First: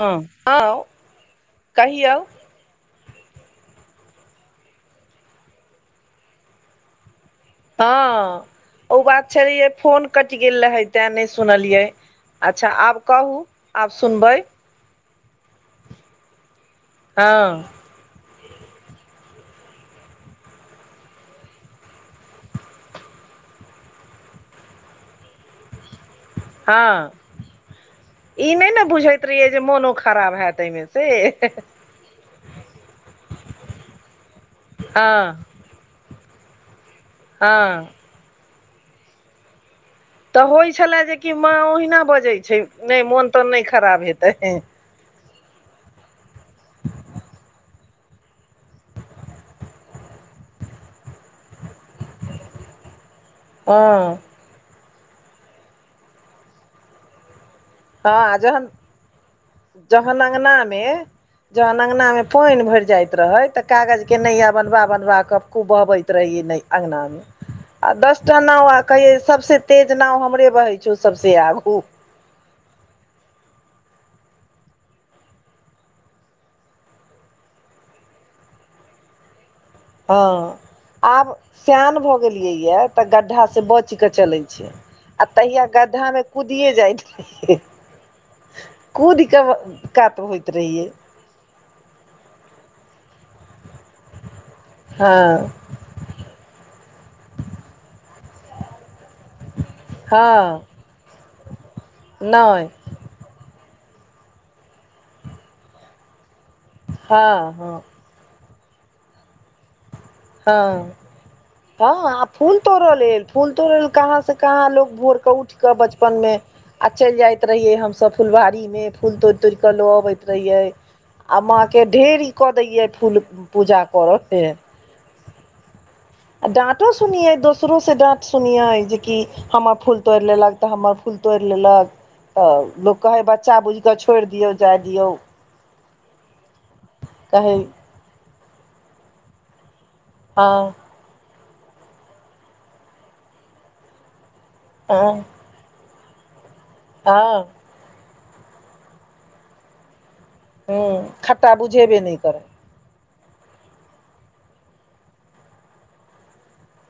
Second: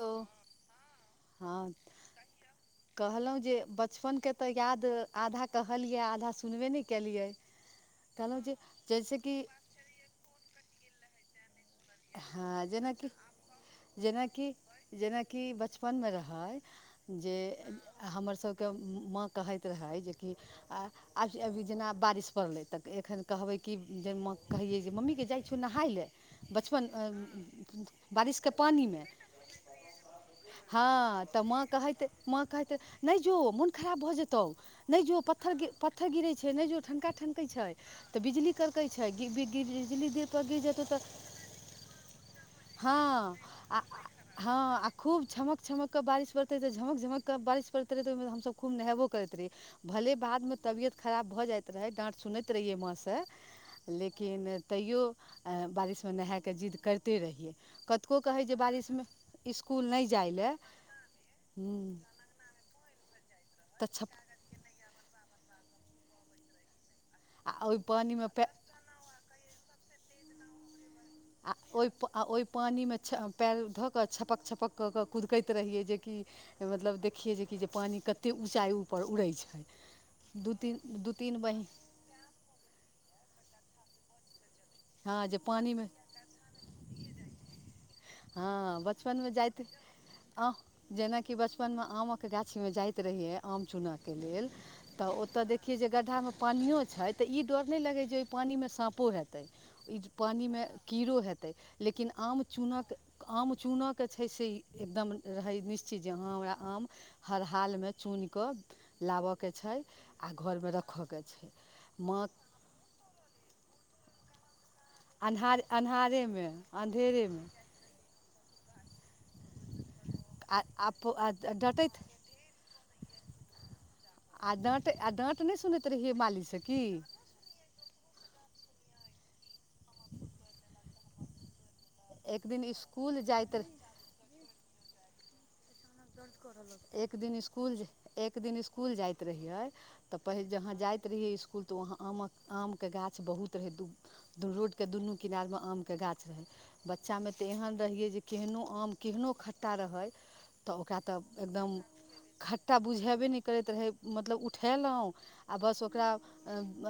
हँ आँ हँ कहिओ? कहलहुँ जे बचपनके तऽ याद आधा कहलियै आधा सुनबे नहि केलियै। कहलहुँ हँ जे ओ बात जैसेकि छल रहिै फोन कटि गेल रहै तैँ नहि सुनलियै। हँ अच्छा आब जेनाकि कहू आब सुनबै। जेनाकि जेनाकि बचपनमे रहै जे [unintelligible] हँ आ हमरसभके माँ कहैत रहै जेकि आ आज़ आब अभी जेना बारिश पड़लै तऽ एखन कहबै कि जे माँ कहिै जे मम्मीके जाइ छौ नहाय लए। बचपन हँ अ बारिश के ई नहि ने पानी मे बुझैत रहियै जे मोनो खराब हैत [unintelligible] एहिमे से हँ तऽ मत कइतै माँ कहैत नहि जो मोन खराब भऽ जेतौ नहि जो हँ पतर पत्थर गिरै छै नहि जो ठनका ठनकै छै हँ तऽ बिजली करकै छै [unintelligible] बिजली दे तऽ होइ छले जेक माँ ओहिना बजैत छै। हँ नहि मोन तोन नहि आ खराब हेतै [unintelligible] हँ खूब छमक छमकऽ बारिश पड़त रहैऽ झमक झमकके बारिश पत रहैऽ ओहिमेऽ हमब खूब नहब करैत रहिए। भले बादमे तबियत खराब भऽ जाइत रहै डाँट सुनैत रहियै माँसँ हँ लेकिन तैयो अय बारिशमे नहाय कऽ जिद्द करिते रहियै। कतको हँ कहे जे जहन बारिश में इस्कूल नहीं जाए लेय जहन अङ्गनामे पानि भरि जाइत रहै तऽ कागज केनेय बनबा बनब कऽ खुबा बैत रह ई नहि अंगना ओहि आ पानिमे दसट पए नवा कहि सबसे तेज नाव हमरे बहै छौ। सभसँ आ आगू ओहि प आ ओहि पानिमे पएर धऽ कऽ छपक छपक कऽ कऽ कुदकैत रहियै जेकि मतलब देखियै जेकि जे पानि कतेक ऊँचाइ ऊपर उड़ै छै। दू हँ तीन दू आब तीन बहीन स्यान भऽ गेल गेलिय य तऽ गड्ढा से बच के चले छै आ हँ जे तहिया पानिमे गड्ढा मे कुदिय जाइत [unintelligible] रहिए हंऽ बचपन में जाइत कात होइत आउ रहियै जेना कि बचपन मे आमक गाछी मे जाइत रहियै, आम चूनऽ के लेल तऽ ओतऽ हँ दे खिय जे गड्ढामे पानिओ छै, तऽ ई डर नहि लगै, जे ओहि पानिमे साँपो हेतै। ई हँ पानिमे कीड़ो हेतै, लेकिन आम नहि चूनके आम चूनक छै से एकदम रहै निश्चित, जे हँ हमराआम हँ हर हँ हालमे चुनिकऽ लाबऽके छै, आ घरमे रखऽके छै मां तोड़ लेल, फूल तोड़ले कहाँ से कहाँ लोग भोर क उठ अन्हार कऽ, बचपन मे अन्हारेमे आ चलि अन्धेरेमे जाइत रहियै, हमसभ फुलबारीमे फूल तोड़ि तोड़ि कऽ लऽ अबैत रहियै। आ माँके ढेरी कऽ दैयए फूल पूजा करयके ते आडाँट नहि सुनैत [inaudible] आ डाँटो सुनिय, दोसरो से डांट सुनियै जेकि हमर फूल तोड़ लेलक, तऽ हमर फूल तोड़ लेलक एक दिन तऽ लोक कहे इसकुल बच्चा जाइत बुझ त छोड़ि दियो, जे दियो। एक दिन कहै स्कूल, एक दिन स्कूल जाइत रहियै, तऽ पहिल हँ जहाँ जाय त रहिये स्कूल, त वहां आमक आम के गाछ बहुत रहै, दू रोड के दुनू हँ किनार में आम के गाछ रहै, बच्चामे हँ तऽ एहन रहियै, जे केहनो आम केहनो खट्टा रहै। तऽ हँ ओकरा तऽ खट्टा एकदम बुझेबे नहि करै खट्टा बुझेबे नहि करैत रहै, मतलब उठेलहुँ आ बस ओकरा।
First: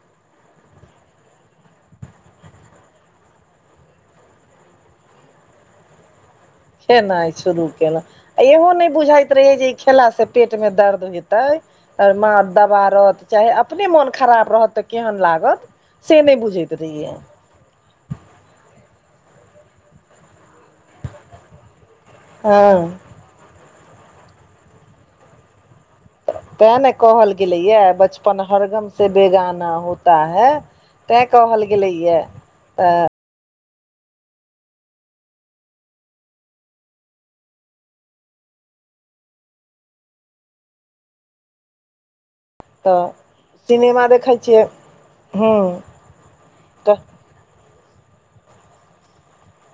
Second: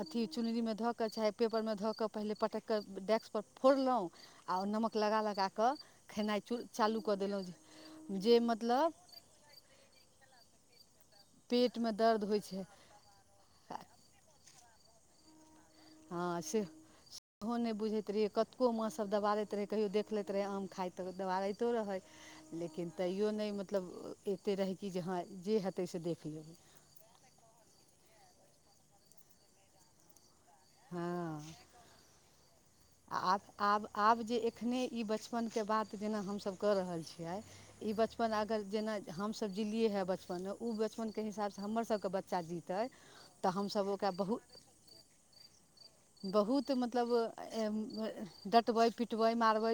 अथी चुनरी मे धऽ कऽ, चाहे पेपरमे धऽ कऽ, पहिले पटक कऽ डेस्कपर फोड़लहुँ। आ ओ नमक लगा-लगा कऽ खेनाइ चू खेनाइ शुरू केलहुं, आ इहो नहि मतलब बुझाइत रहै, जे ई खेलास पेट मे दर्द हे पेटमे तांय दर्द माँ होइ छै दबारत चाहे, अपने मोन खराब रहत तऽ केहन लागत। से नहि हाॅं, बुझैत रहियै सेह ओहो नहि बुझैत रहियै, कतको माँ सभ दबारैत रहै, कहियो देख लैत रहै आम खाइत तऽ, दबारैतो रहै। हँ लेकिन तैयो नहि, मतलब एते रहै कि, जे हेतै से देख लेब। ते ने कहल गेले ये, बचपन हरगम से बेगाना होता है। तैं कहल गेलै ये ऐं आ आब-आब-आब, जे एखने ई बचपनके बात जेना हमसब कऽ रहल छियै। ई बचपन अगर जेना, हमसभ जिलिये हे बचपनमे ओ बचपनके हिसाबसे हमरसभके बच्चा जी तऽ सिनेमा देखै छियै, हूॅं। बहुत मतलब, डँटबै-पिटबै मारबै।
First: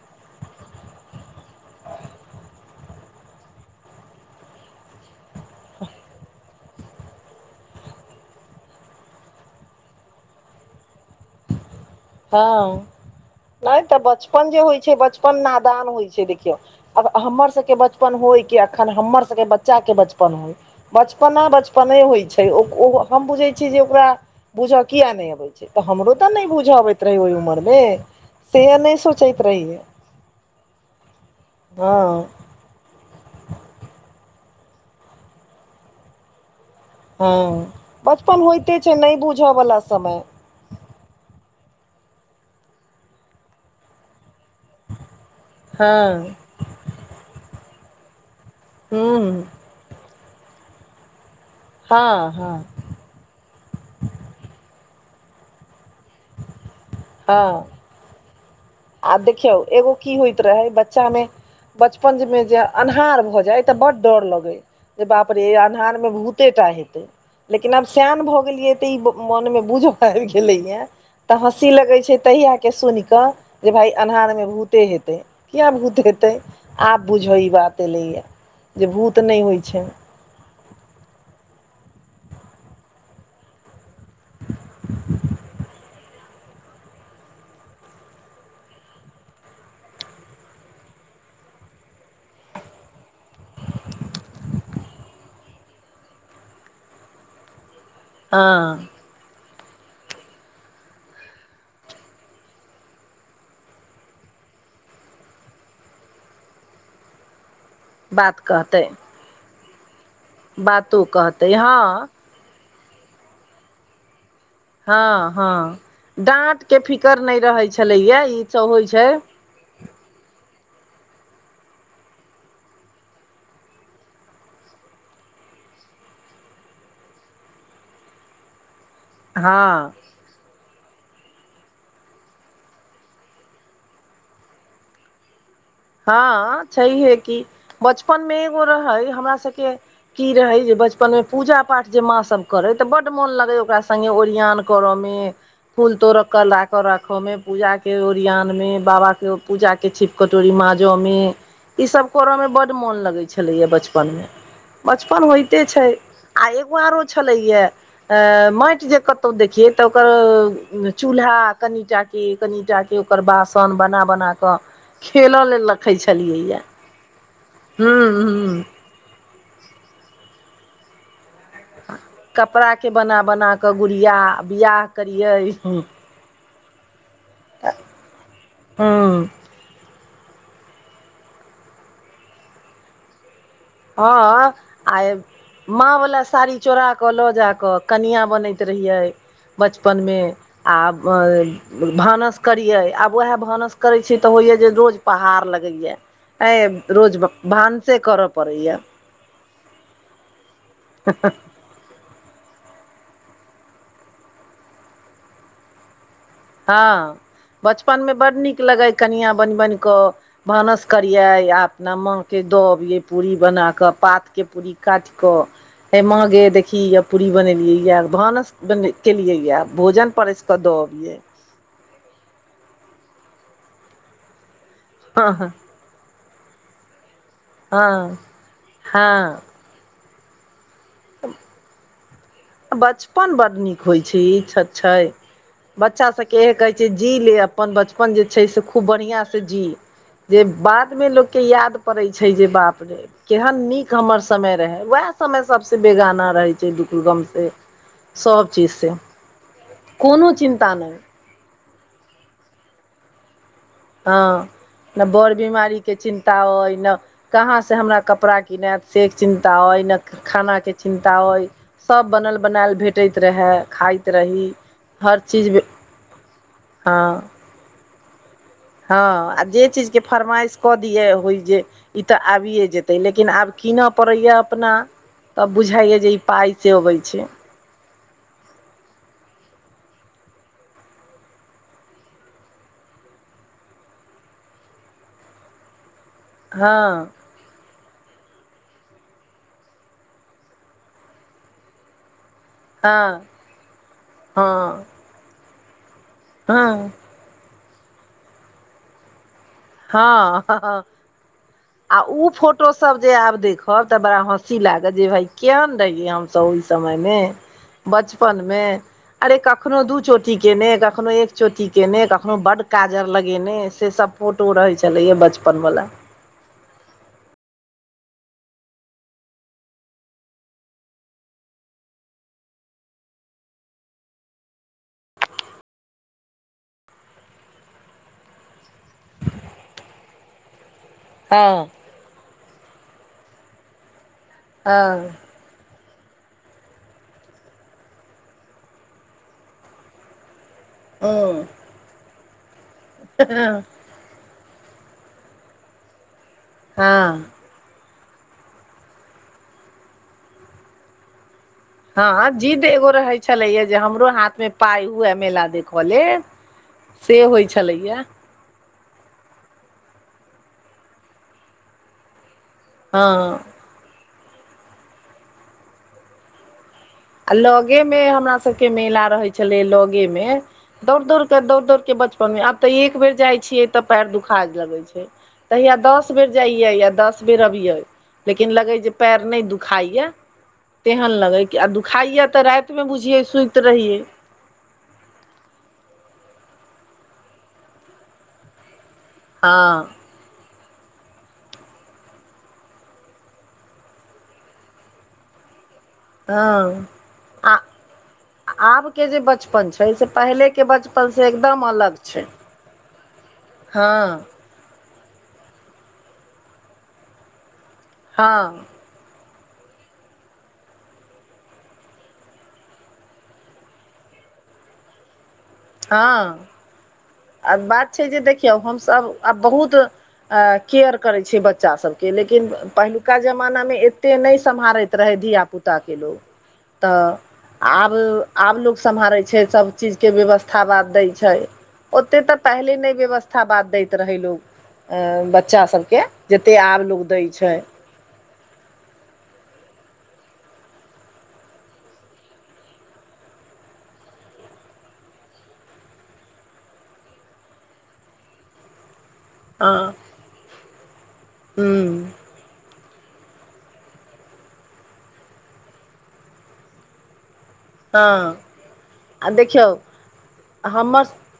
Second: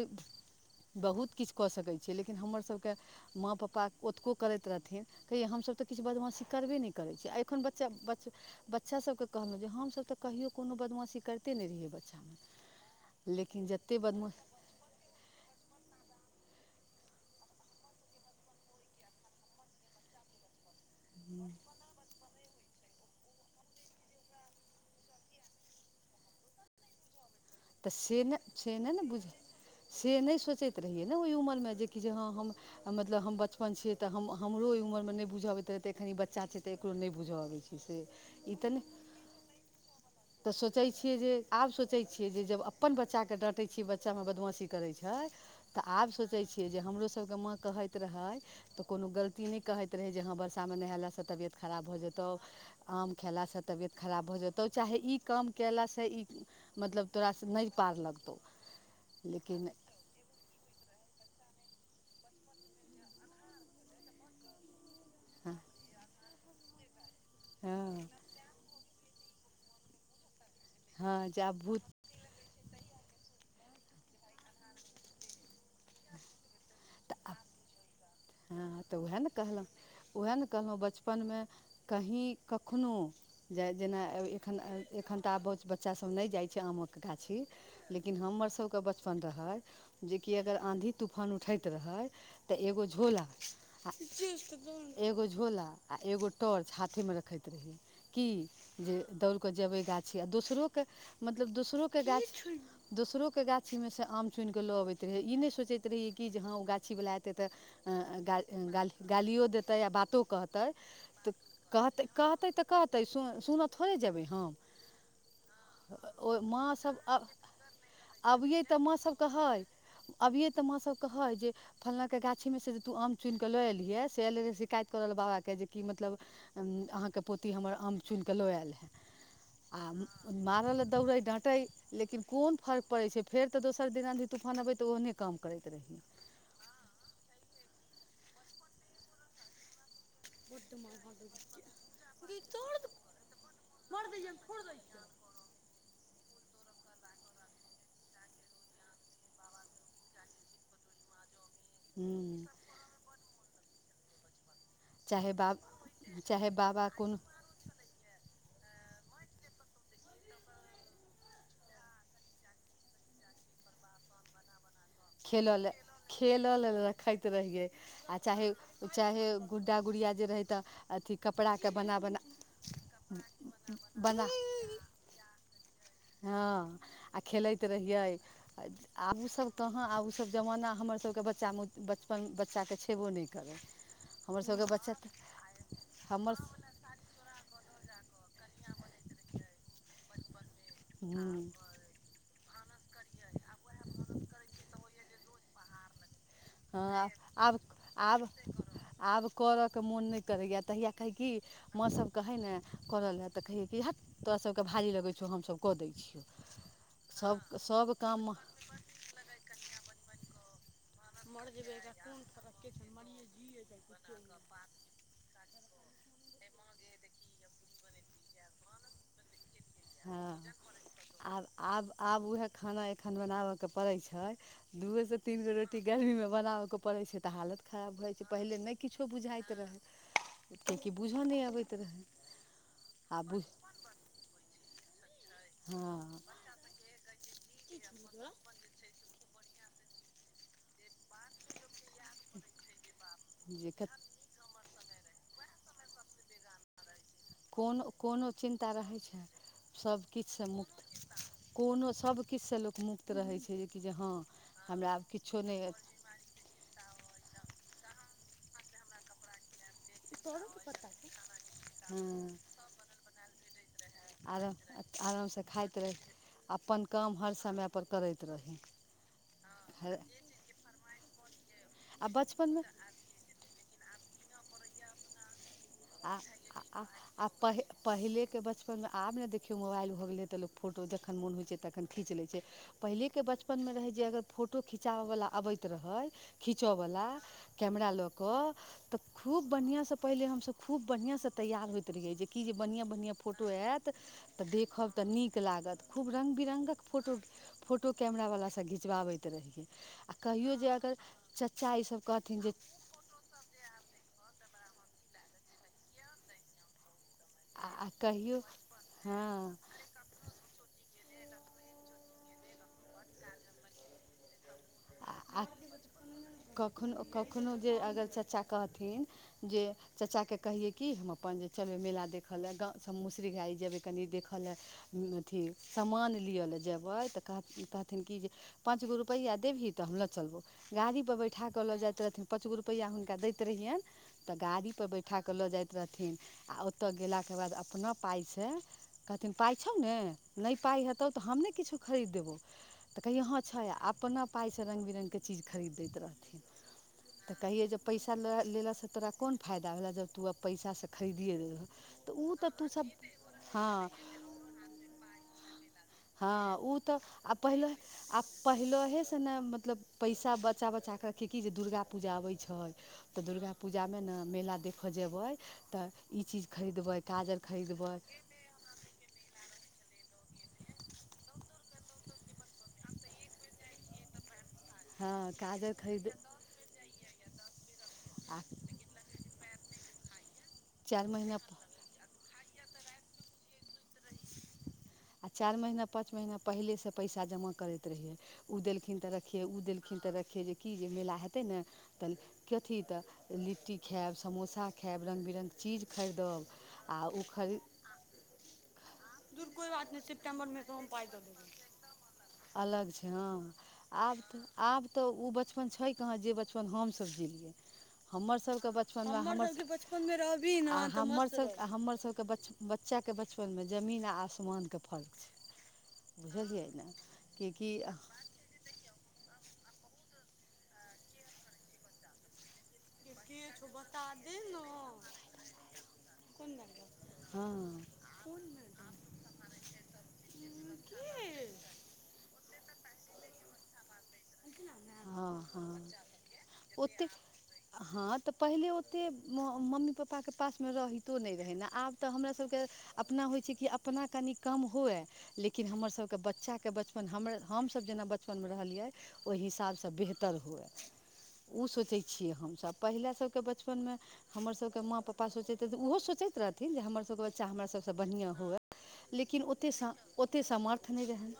बहुत किछ कऽ सकै छियै, लेकिन हमरसभके माँ पपा ओतबो करैत रहथिन। कहियै हमसभ तऽ किछ बदमाशी करबे नहि करै छी, आ एखन बच्चा बच्च बच्चा सभके कहलुॅं, जे हमसभ तऽ कहियो कोनो बदमाशी करिते नहि रहियै बच्चा हाॅं नहि तऽ बदमाशी बचपन जे होइ छै, बचपन नादान होइ छै देखियौ। आब हमर सबके बचपन होइ कि, अखन हमर सबके बच्चा के बचपन होइ, बचपना बचप पना होइ छै, ओ अ हम बुझैय छिये जे ओकरा बुझे किया नहि अबय तऽ हमरो तऽ नहि बुझऽ अबैत रहै, ओहि उमरमे तऽ नहि से नहि ने बुझै सोचैत रहियै। से नहि सोचैत रहियै ने ओहि उमरमे जेकि जे हाॅं हँ हम मतलब हम बचपन छियै तऽ हमरो ओहि उमरमे नहि बुझ अबैत रहै तऽ एखनि बच्चा छै। तऽ एकरो नहि बुझा आबै हँ छै, से बचपन ई तऽ होइते छै नहि। नहि बुझ बला समय। तऽ सोचै छियै जे आब सोचै छियै, जे जब अपन बच्चाके डाँटे छियै, बच्चामे बदमाशी करै छै। तऽ हँ आब सोचैय छियै, जे हमरोसभके माँ कहैत रहै, तऽ कोनो हूँ गलती नहि कहै रहै जे हाॅं वर्षा में नहेलासे तबियत खराब भऽ हँ जेतौ, हँ आम खयेलासे तबियत खराब भऽ जेतौ। चाहे ई काम कयलासे ई मतलब तोरासे नहि पार लगतौ। आब देखियो लेकिन एगो की होइत रहै, बच्चा में बचपन में जे अन्हार भऽ जाइ तऽ बड्ड डर लगै। जे बाप रे जे हँ अन्हार में भूतेटा हेते लेकिन आब हँ सयान भऽ गेलिये। ई मन मे बुझऽ आबि गेलेयऽ, हँ तऽ जे आब हँसी भूत लगे छै तहिया के सुन कऽ। जे भाइ अन्हारमे भूते हेतै, किया भूत हेतै आब तऽ बुझे ई बात एलैया। जे भूत नहि होइ छै। वएह ने कहलहुँ बचपन में कही कखनो जे जेना एखन-एखन तऽ आब बच्चा सब नहि जाइ छै, आमक गाछी। लेकिन हमर सबके बचपन रहैय जेकि अगर आँधी तूफान उठैत रहैय तऽ एगो झोला आ एगो झोला, आ एगो टॉर्च हाथेमे रखैत रहि। की हँ जे दौड़ कऽ जेबै गाछी आ दोसरोके मतलब दोसरोके गाछ। दोसरोके गाछी में से आम चुनि कऽ लऽ आबैत रहै, ई नहि सोचैत रहियै कि जे हाॅं ओ गाछीवला एतै तऽ। बात ग- कहतै गालि- गालिओ देतै, आ बातो कहतै बातो तऽ कहतै हँ कहतै-कहतै कहतै सु- सुनऽ थोड़े जेबै हम। हँ हँ ओ डाँट माँ के सब अ फिकर नहि रहै छलैया ई -अबियै सब तऽ होइ छै माँसभ कहै। अबिये तऽ माँसब कहै जे फंलाके गाछ गाछ में से जे तू आम चुनिकऽ लऽ एलिह से एल रहै शिकायत करऽ ले बाबा के जे कि मतलब अहाँके पोती हमर आम चुनिकऽ लऽ आयल हँ हँ आ मारऽलए दौड़ै डाँटै। लेकिन कोन फर्क पड़ैत छै, फेर तऽ दोसर दिन आँधी तूफान अबै तऽ ओहने काम करैत रह रहियै। हँ छैहे की बचपन मे एगो रहै हमरा सबके कि रहै जे बचपन मे पूजा -पाठ जे माँ सभ करै तऽ बड्ड मोन लगैए ओकरा सङ्गे ओरियान करऽ में। फूल तोड़ऽ क लाकऽ राखो में, पूजा के ओरियान में बाबा के पूजा के छिप- कटोरी मा जऽ में इ सब करऽ मे बड्ड मोन लगै छलैया बचपन में। बचपन चाहे बा होइते छै आ चाहे एगो बाबा आरो कोनो छलैया अ माटि जे कतौ देखियए तऽ ओकर चूल्हा कनिटा। के कनिटा के ओकर बासन बना -बना क खेलऽ खेलय लेल। लए रखै छलियै खेलय या लेल रखैत रहियै हूं आ चाहे हूं चाहे गुड्डा गुड़िया जे रहै तऽ अथी कपड़ा के बना के। कपड़ाके बना- बना कऽ गुड़िया बना बियाह करियै। हँ आ खेलैत रहिये हूं आब उ सब कहाँ आब ओसभ जमाना हमरसभके बच्चा- बचपन बच्चाकेँ छेबो नहि करै। हँ हमरसभके बच्चा आ तऽ माँ वला हमर साड़ी चोरा कलऽ जाकऽ कनिआ बनैत रहियै बचपन में आ हँ भानस करियै, आब उएह भानस करैत छीयै तऽ होइए जे रोज पहाड़ लगैया। अ हँ रोज आब भानस आब करब। आब करय के मोन नहि करैए तहिया कहै की माँ सब कहे ने करऽ लए, तऽ कहियै कि हट तोरा सबके भारी लगै छौ, हम-सब कऽ दै छियो। हँ बचपन में बड्ड नीक लगै कनिया बनि- बनि कऽ भानस करियै आ अपना माँके दऽ अबियै पूरी बनाकऽ पातके पूरी। काटि कऽ हे मां गै देखही हैया पूरी बनेलियै येए भानस बन केलियैये। भोजन हँ परैस कऽ दऽ अबियै। आब आब - आब वेहेए खाना एखन बनाबऽ के पड़ै छइ दू गो से तीन गो रोटी गर्मी मे बनाबऽ के पड़ै छै तऽ हालत खराब भ हँ जाइ छै पहिले नै किछो हँ बुझाइत रहै। कियेकि बूझऽ नै अबैत रहे। बचपन बड्ड नीक होइ छै इ छ छइ। बच्चा हँ सबके इएह कहै छियै जी लियऽ अपन बचपन जे छै से खूब बढ़ियां से जी जे बाद मे लोक के याद पड़ै छै जे बाप रे केहन जे नीक हमर समय रहे वेएह समय सब से बेगाना रहै छै दुख गम से कोनो - कोनो सब चिन्ता चीज से रहै छै सब किछ कोनो सँ चिन्ता नहि मुक्त कोनो सबकिछ से लोक मुक्त रहै छै जे कि जे हँ हमरा आब किछो नै ता अइ ने कहाँ से हमरा कपड़ा किनेएत। से चिन्ता अइ ने खाना के चिन्ता अइ सब बनल हँ बनायल भेट टैत रहे खाइत रही आराम - हर आराम से चीज खाइत रही अपन काम हँ हर समय पर करैत रही। हँ आ जे चीज के आ फरमाइश कऽ दियै होइ जे ई तऽ बचपनमे आबिये जेतै लेकिन आब कीनऽ पड़ैये अपना तब बुझाइये जे ई पाइ से अबै छै। पहिले के बचपन मे आब ने देखियौ मोबाइल भऽ गेलैए तऽ लोक फोटो जखन मोन होइ छै तखन खींच लै छै। पहिले के बचपन मे रहै जे अगर फोटो खिचाबऽ बला अबैत रहय खीचऽ हँ बला कैमरा लऽ कऽ तऽ खूब बढ़ियां स पहिले हम सब खूब बढ़ियां स तैयार होइत रहियै जे कि जे बढ़ियां- हँ बढ़ियां फोटो ऐत त हँ देखब तऽ नीक लागत। खूब रङ्ग हँ बिरङ्गक फोटो, फोटो कैमराबला से घिचबाबैत रहियै। आ हँ कहियो जे हँ अगर चच्चा ई सब कहथिन जे हम सब जे आब देखब त बड़ा हँसी लागत जे भाय कियान रहियै हम सब ओइ समय मे आ बचपन कहियो मे अरे हँ कखनो दू चोट चोटी केने कखनो एक चोटी केने कखनो बड्ड काजर लगेने से सब फोटो रहै छ। आ कखनो - कखनो जे अगर चच्चा कहथिन जे चचा के कहियै कि हम अपन जे चलबै मेला देखऽ ले गाव हम मुसरी घरारी जेबै कनि देखऽ लेए। अथि समान लियऽ ले जेबै त कहथि- कहथिन कि जे पाँच गो रूपैया देबही त हम लऽ चलबौ गाड़ी पर बैठा कऽ हँ लऽ जाइत रहथिन पाँच गो रुपैया हुनका दैत रहियैन। त गाड़ीपर हँ बैठा क लऽ जाइत रहथिन आ ओतऽ गेलाके बाद अपना पाइ से कहथिन पाइ छौ ने। नै पाइ हेतौ त हम हूँ नै किछो खरीद देबौ त कहियै हँ छय आ अपना पाइ से रङ बिरङ्ग के चीज खरीद दैत रहथिन। हँ। तऽ कहियै जे पैसा लेला लेला से तोरा कोन फायदा भेलऽ जब तू अब पैसा से खरिदिये देलह। हँ जिद्द एगो रहै छलैये जे हमरो हाथ मे पाय हुवे मेला देखऽ ले। तह आ पहिले पहिलहे से ने मतलब पैसा बचा - बचा क कि की जे दुर्गा पूजा अबै छइ। त हँ दुर्गा पूजा मे ने मेला देखऽ जेबई तऽ ई चीज खरीदबइ। आ लगे मे हमरा सबके मेला रहै छलैय लगे मे दौड़ -दौड़ के दौड़ -दौड़ के बचपन मे आब त एक बेर जाय छियै त पैर दुखा लगै छै। हँ काजल खरीद जाइयइ आ दस बेर अबियइ आ लेकिन लगै जे पेएर नै दुखाइ ये चारि तेहन लगै महीना कि आ दुखाइयए तऽ रातिमे बुझियै सुति रहियै। आ चारि महिना पाँच महीना पहिलेसँ पैसा जमा करैत रहिए उ देलखिन तऽ र रखे हँ ओ देलखिन तऽ रखे जे की जे मेला हेतै ने तऽ कथी तऽ लिट्टी खायएब समोसा खायब रङ्ग बिरङ्गके चीज खरीदब हँ आओ ओ आ खरीद आबके जे बचपन छै से पहिलेके बचपनसँ एकदम अलग छै। अलग छै हँ हँ आब तऽ आब तऽ ओ बचपन छै कहाँ जे बचपन हमसब जिलियै हँ हमर सबके बच बचन हम बचपन मे रह भी न हमर हमर सबके बच्चा के बचपन नमे जमीन आ आसमानके फर्क छै हँ बुझलियै ने किएकि कीय हमसभ आब बहुत केयर करै छियै बच्चा सबके लेकिन पहिलुका जमानामे एतेक नहि सम्हारैत रहै धियापुताके लोक। तऽ हँ आब आब लोक सम्हारै छै सब चीजके व्यवस्था यथा बाद दय छै ओते तऽ पहले न नहि व्यवस्था बाद दै छै। रहै लोक हँ बच्चा हँ सबके जतेक आब लोक ओतेक दै छै। हँ तऽ पहिले ओते मम्मी पपापाके पासमे रहितो नहि रहै ने आब तऽ हमराासभके अपना होइ छै कि अपना कनि कम हुए। लेकिन हमर सबके बच्चा के बचपन हमर हमसभ जेना बचपन मे रहलियै। ओहि हँ हिसाबसँ बेहतर हुए ओ हँ सोचै छियै हमसभब पहिले सबके बचपनमे हमर सबकेँ माँ पापा सोचैत रह ओहो सोचैत रहथि जे हमरसभके बच्चा हमर सभ सँ हँ बढ़िआँ हुए आ लेकिन देखियौ ओत ओतेक सामर्थ्य हमर नहि रहन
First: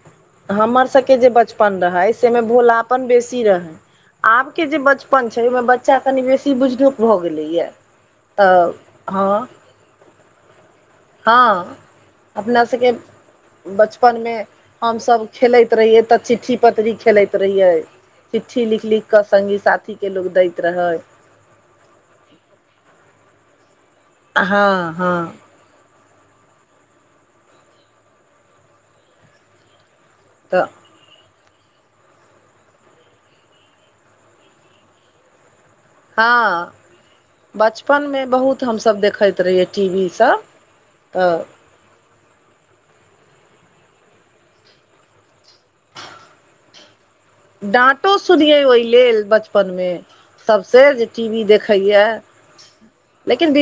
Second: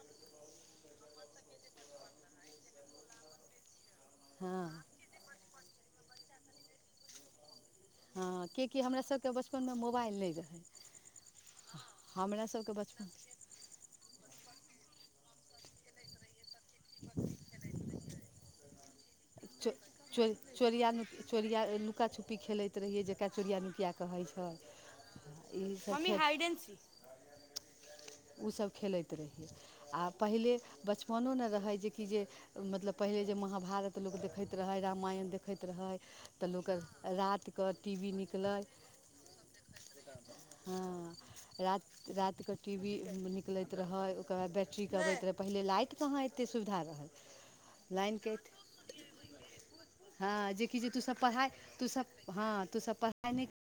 हमर सभके जे बचपन रहै सेमे भोलापन बेसी रहै। आबके जे हँ बचपन छै ओहिमे बच्चा कनि बेसी बुझनुक भऽ गेलैया। हँ किएकि हमरा सबके बचपनमे मोबाइल नहि रहै। हँ हमरा अपना सभके सबके बचपन बचपन में हमसब खेलैत रहियै तऽ चिठ्ठी पतरी खेलैत रहियै चिट्ठी लिख लिख कऽ सङ्गी साथीके लोको दैत रहै। चोरिआ लुकाछुप्पी खेलैत रहियै जकरा चोरआ नुकिया कहै छै। हँ हँ मम्मी हाइड एंड सी। ओसभ खेलैत रहियै आ पहिले तऽ बचप मोनो नहि रहै जेकि जे मतलब पहिले जे महाभारत लोक देखैत रहै रामायण देखैत रहै। तऽ लोक हँ रातिके टी वी बचपनमे निकलै। बहुत हमसभ देखैत रहियै टी वी सभ हँ तऽ राइत रातिक टी वी निकलैत रहै ओकर बाद बैट्ररी करैत रहै पहिले लाइट कहाँ एतेक सुविधा रहल। डाँटो सुनिये ओहि लेल बचपन मे हँ जेकि जे तू सब पढ़ाइ तूसभ हँ तू सब पढ़ाइ नई। लेकिन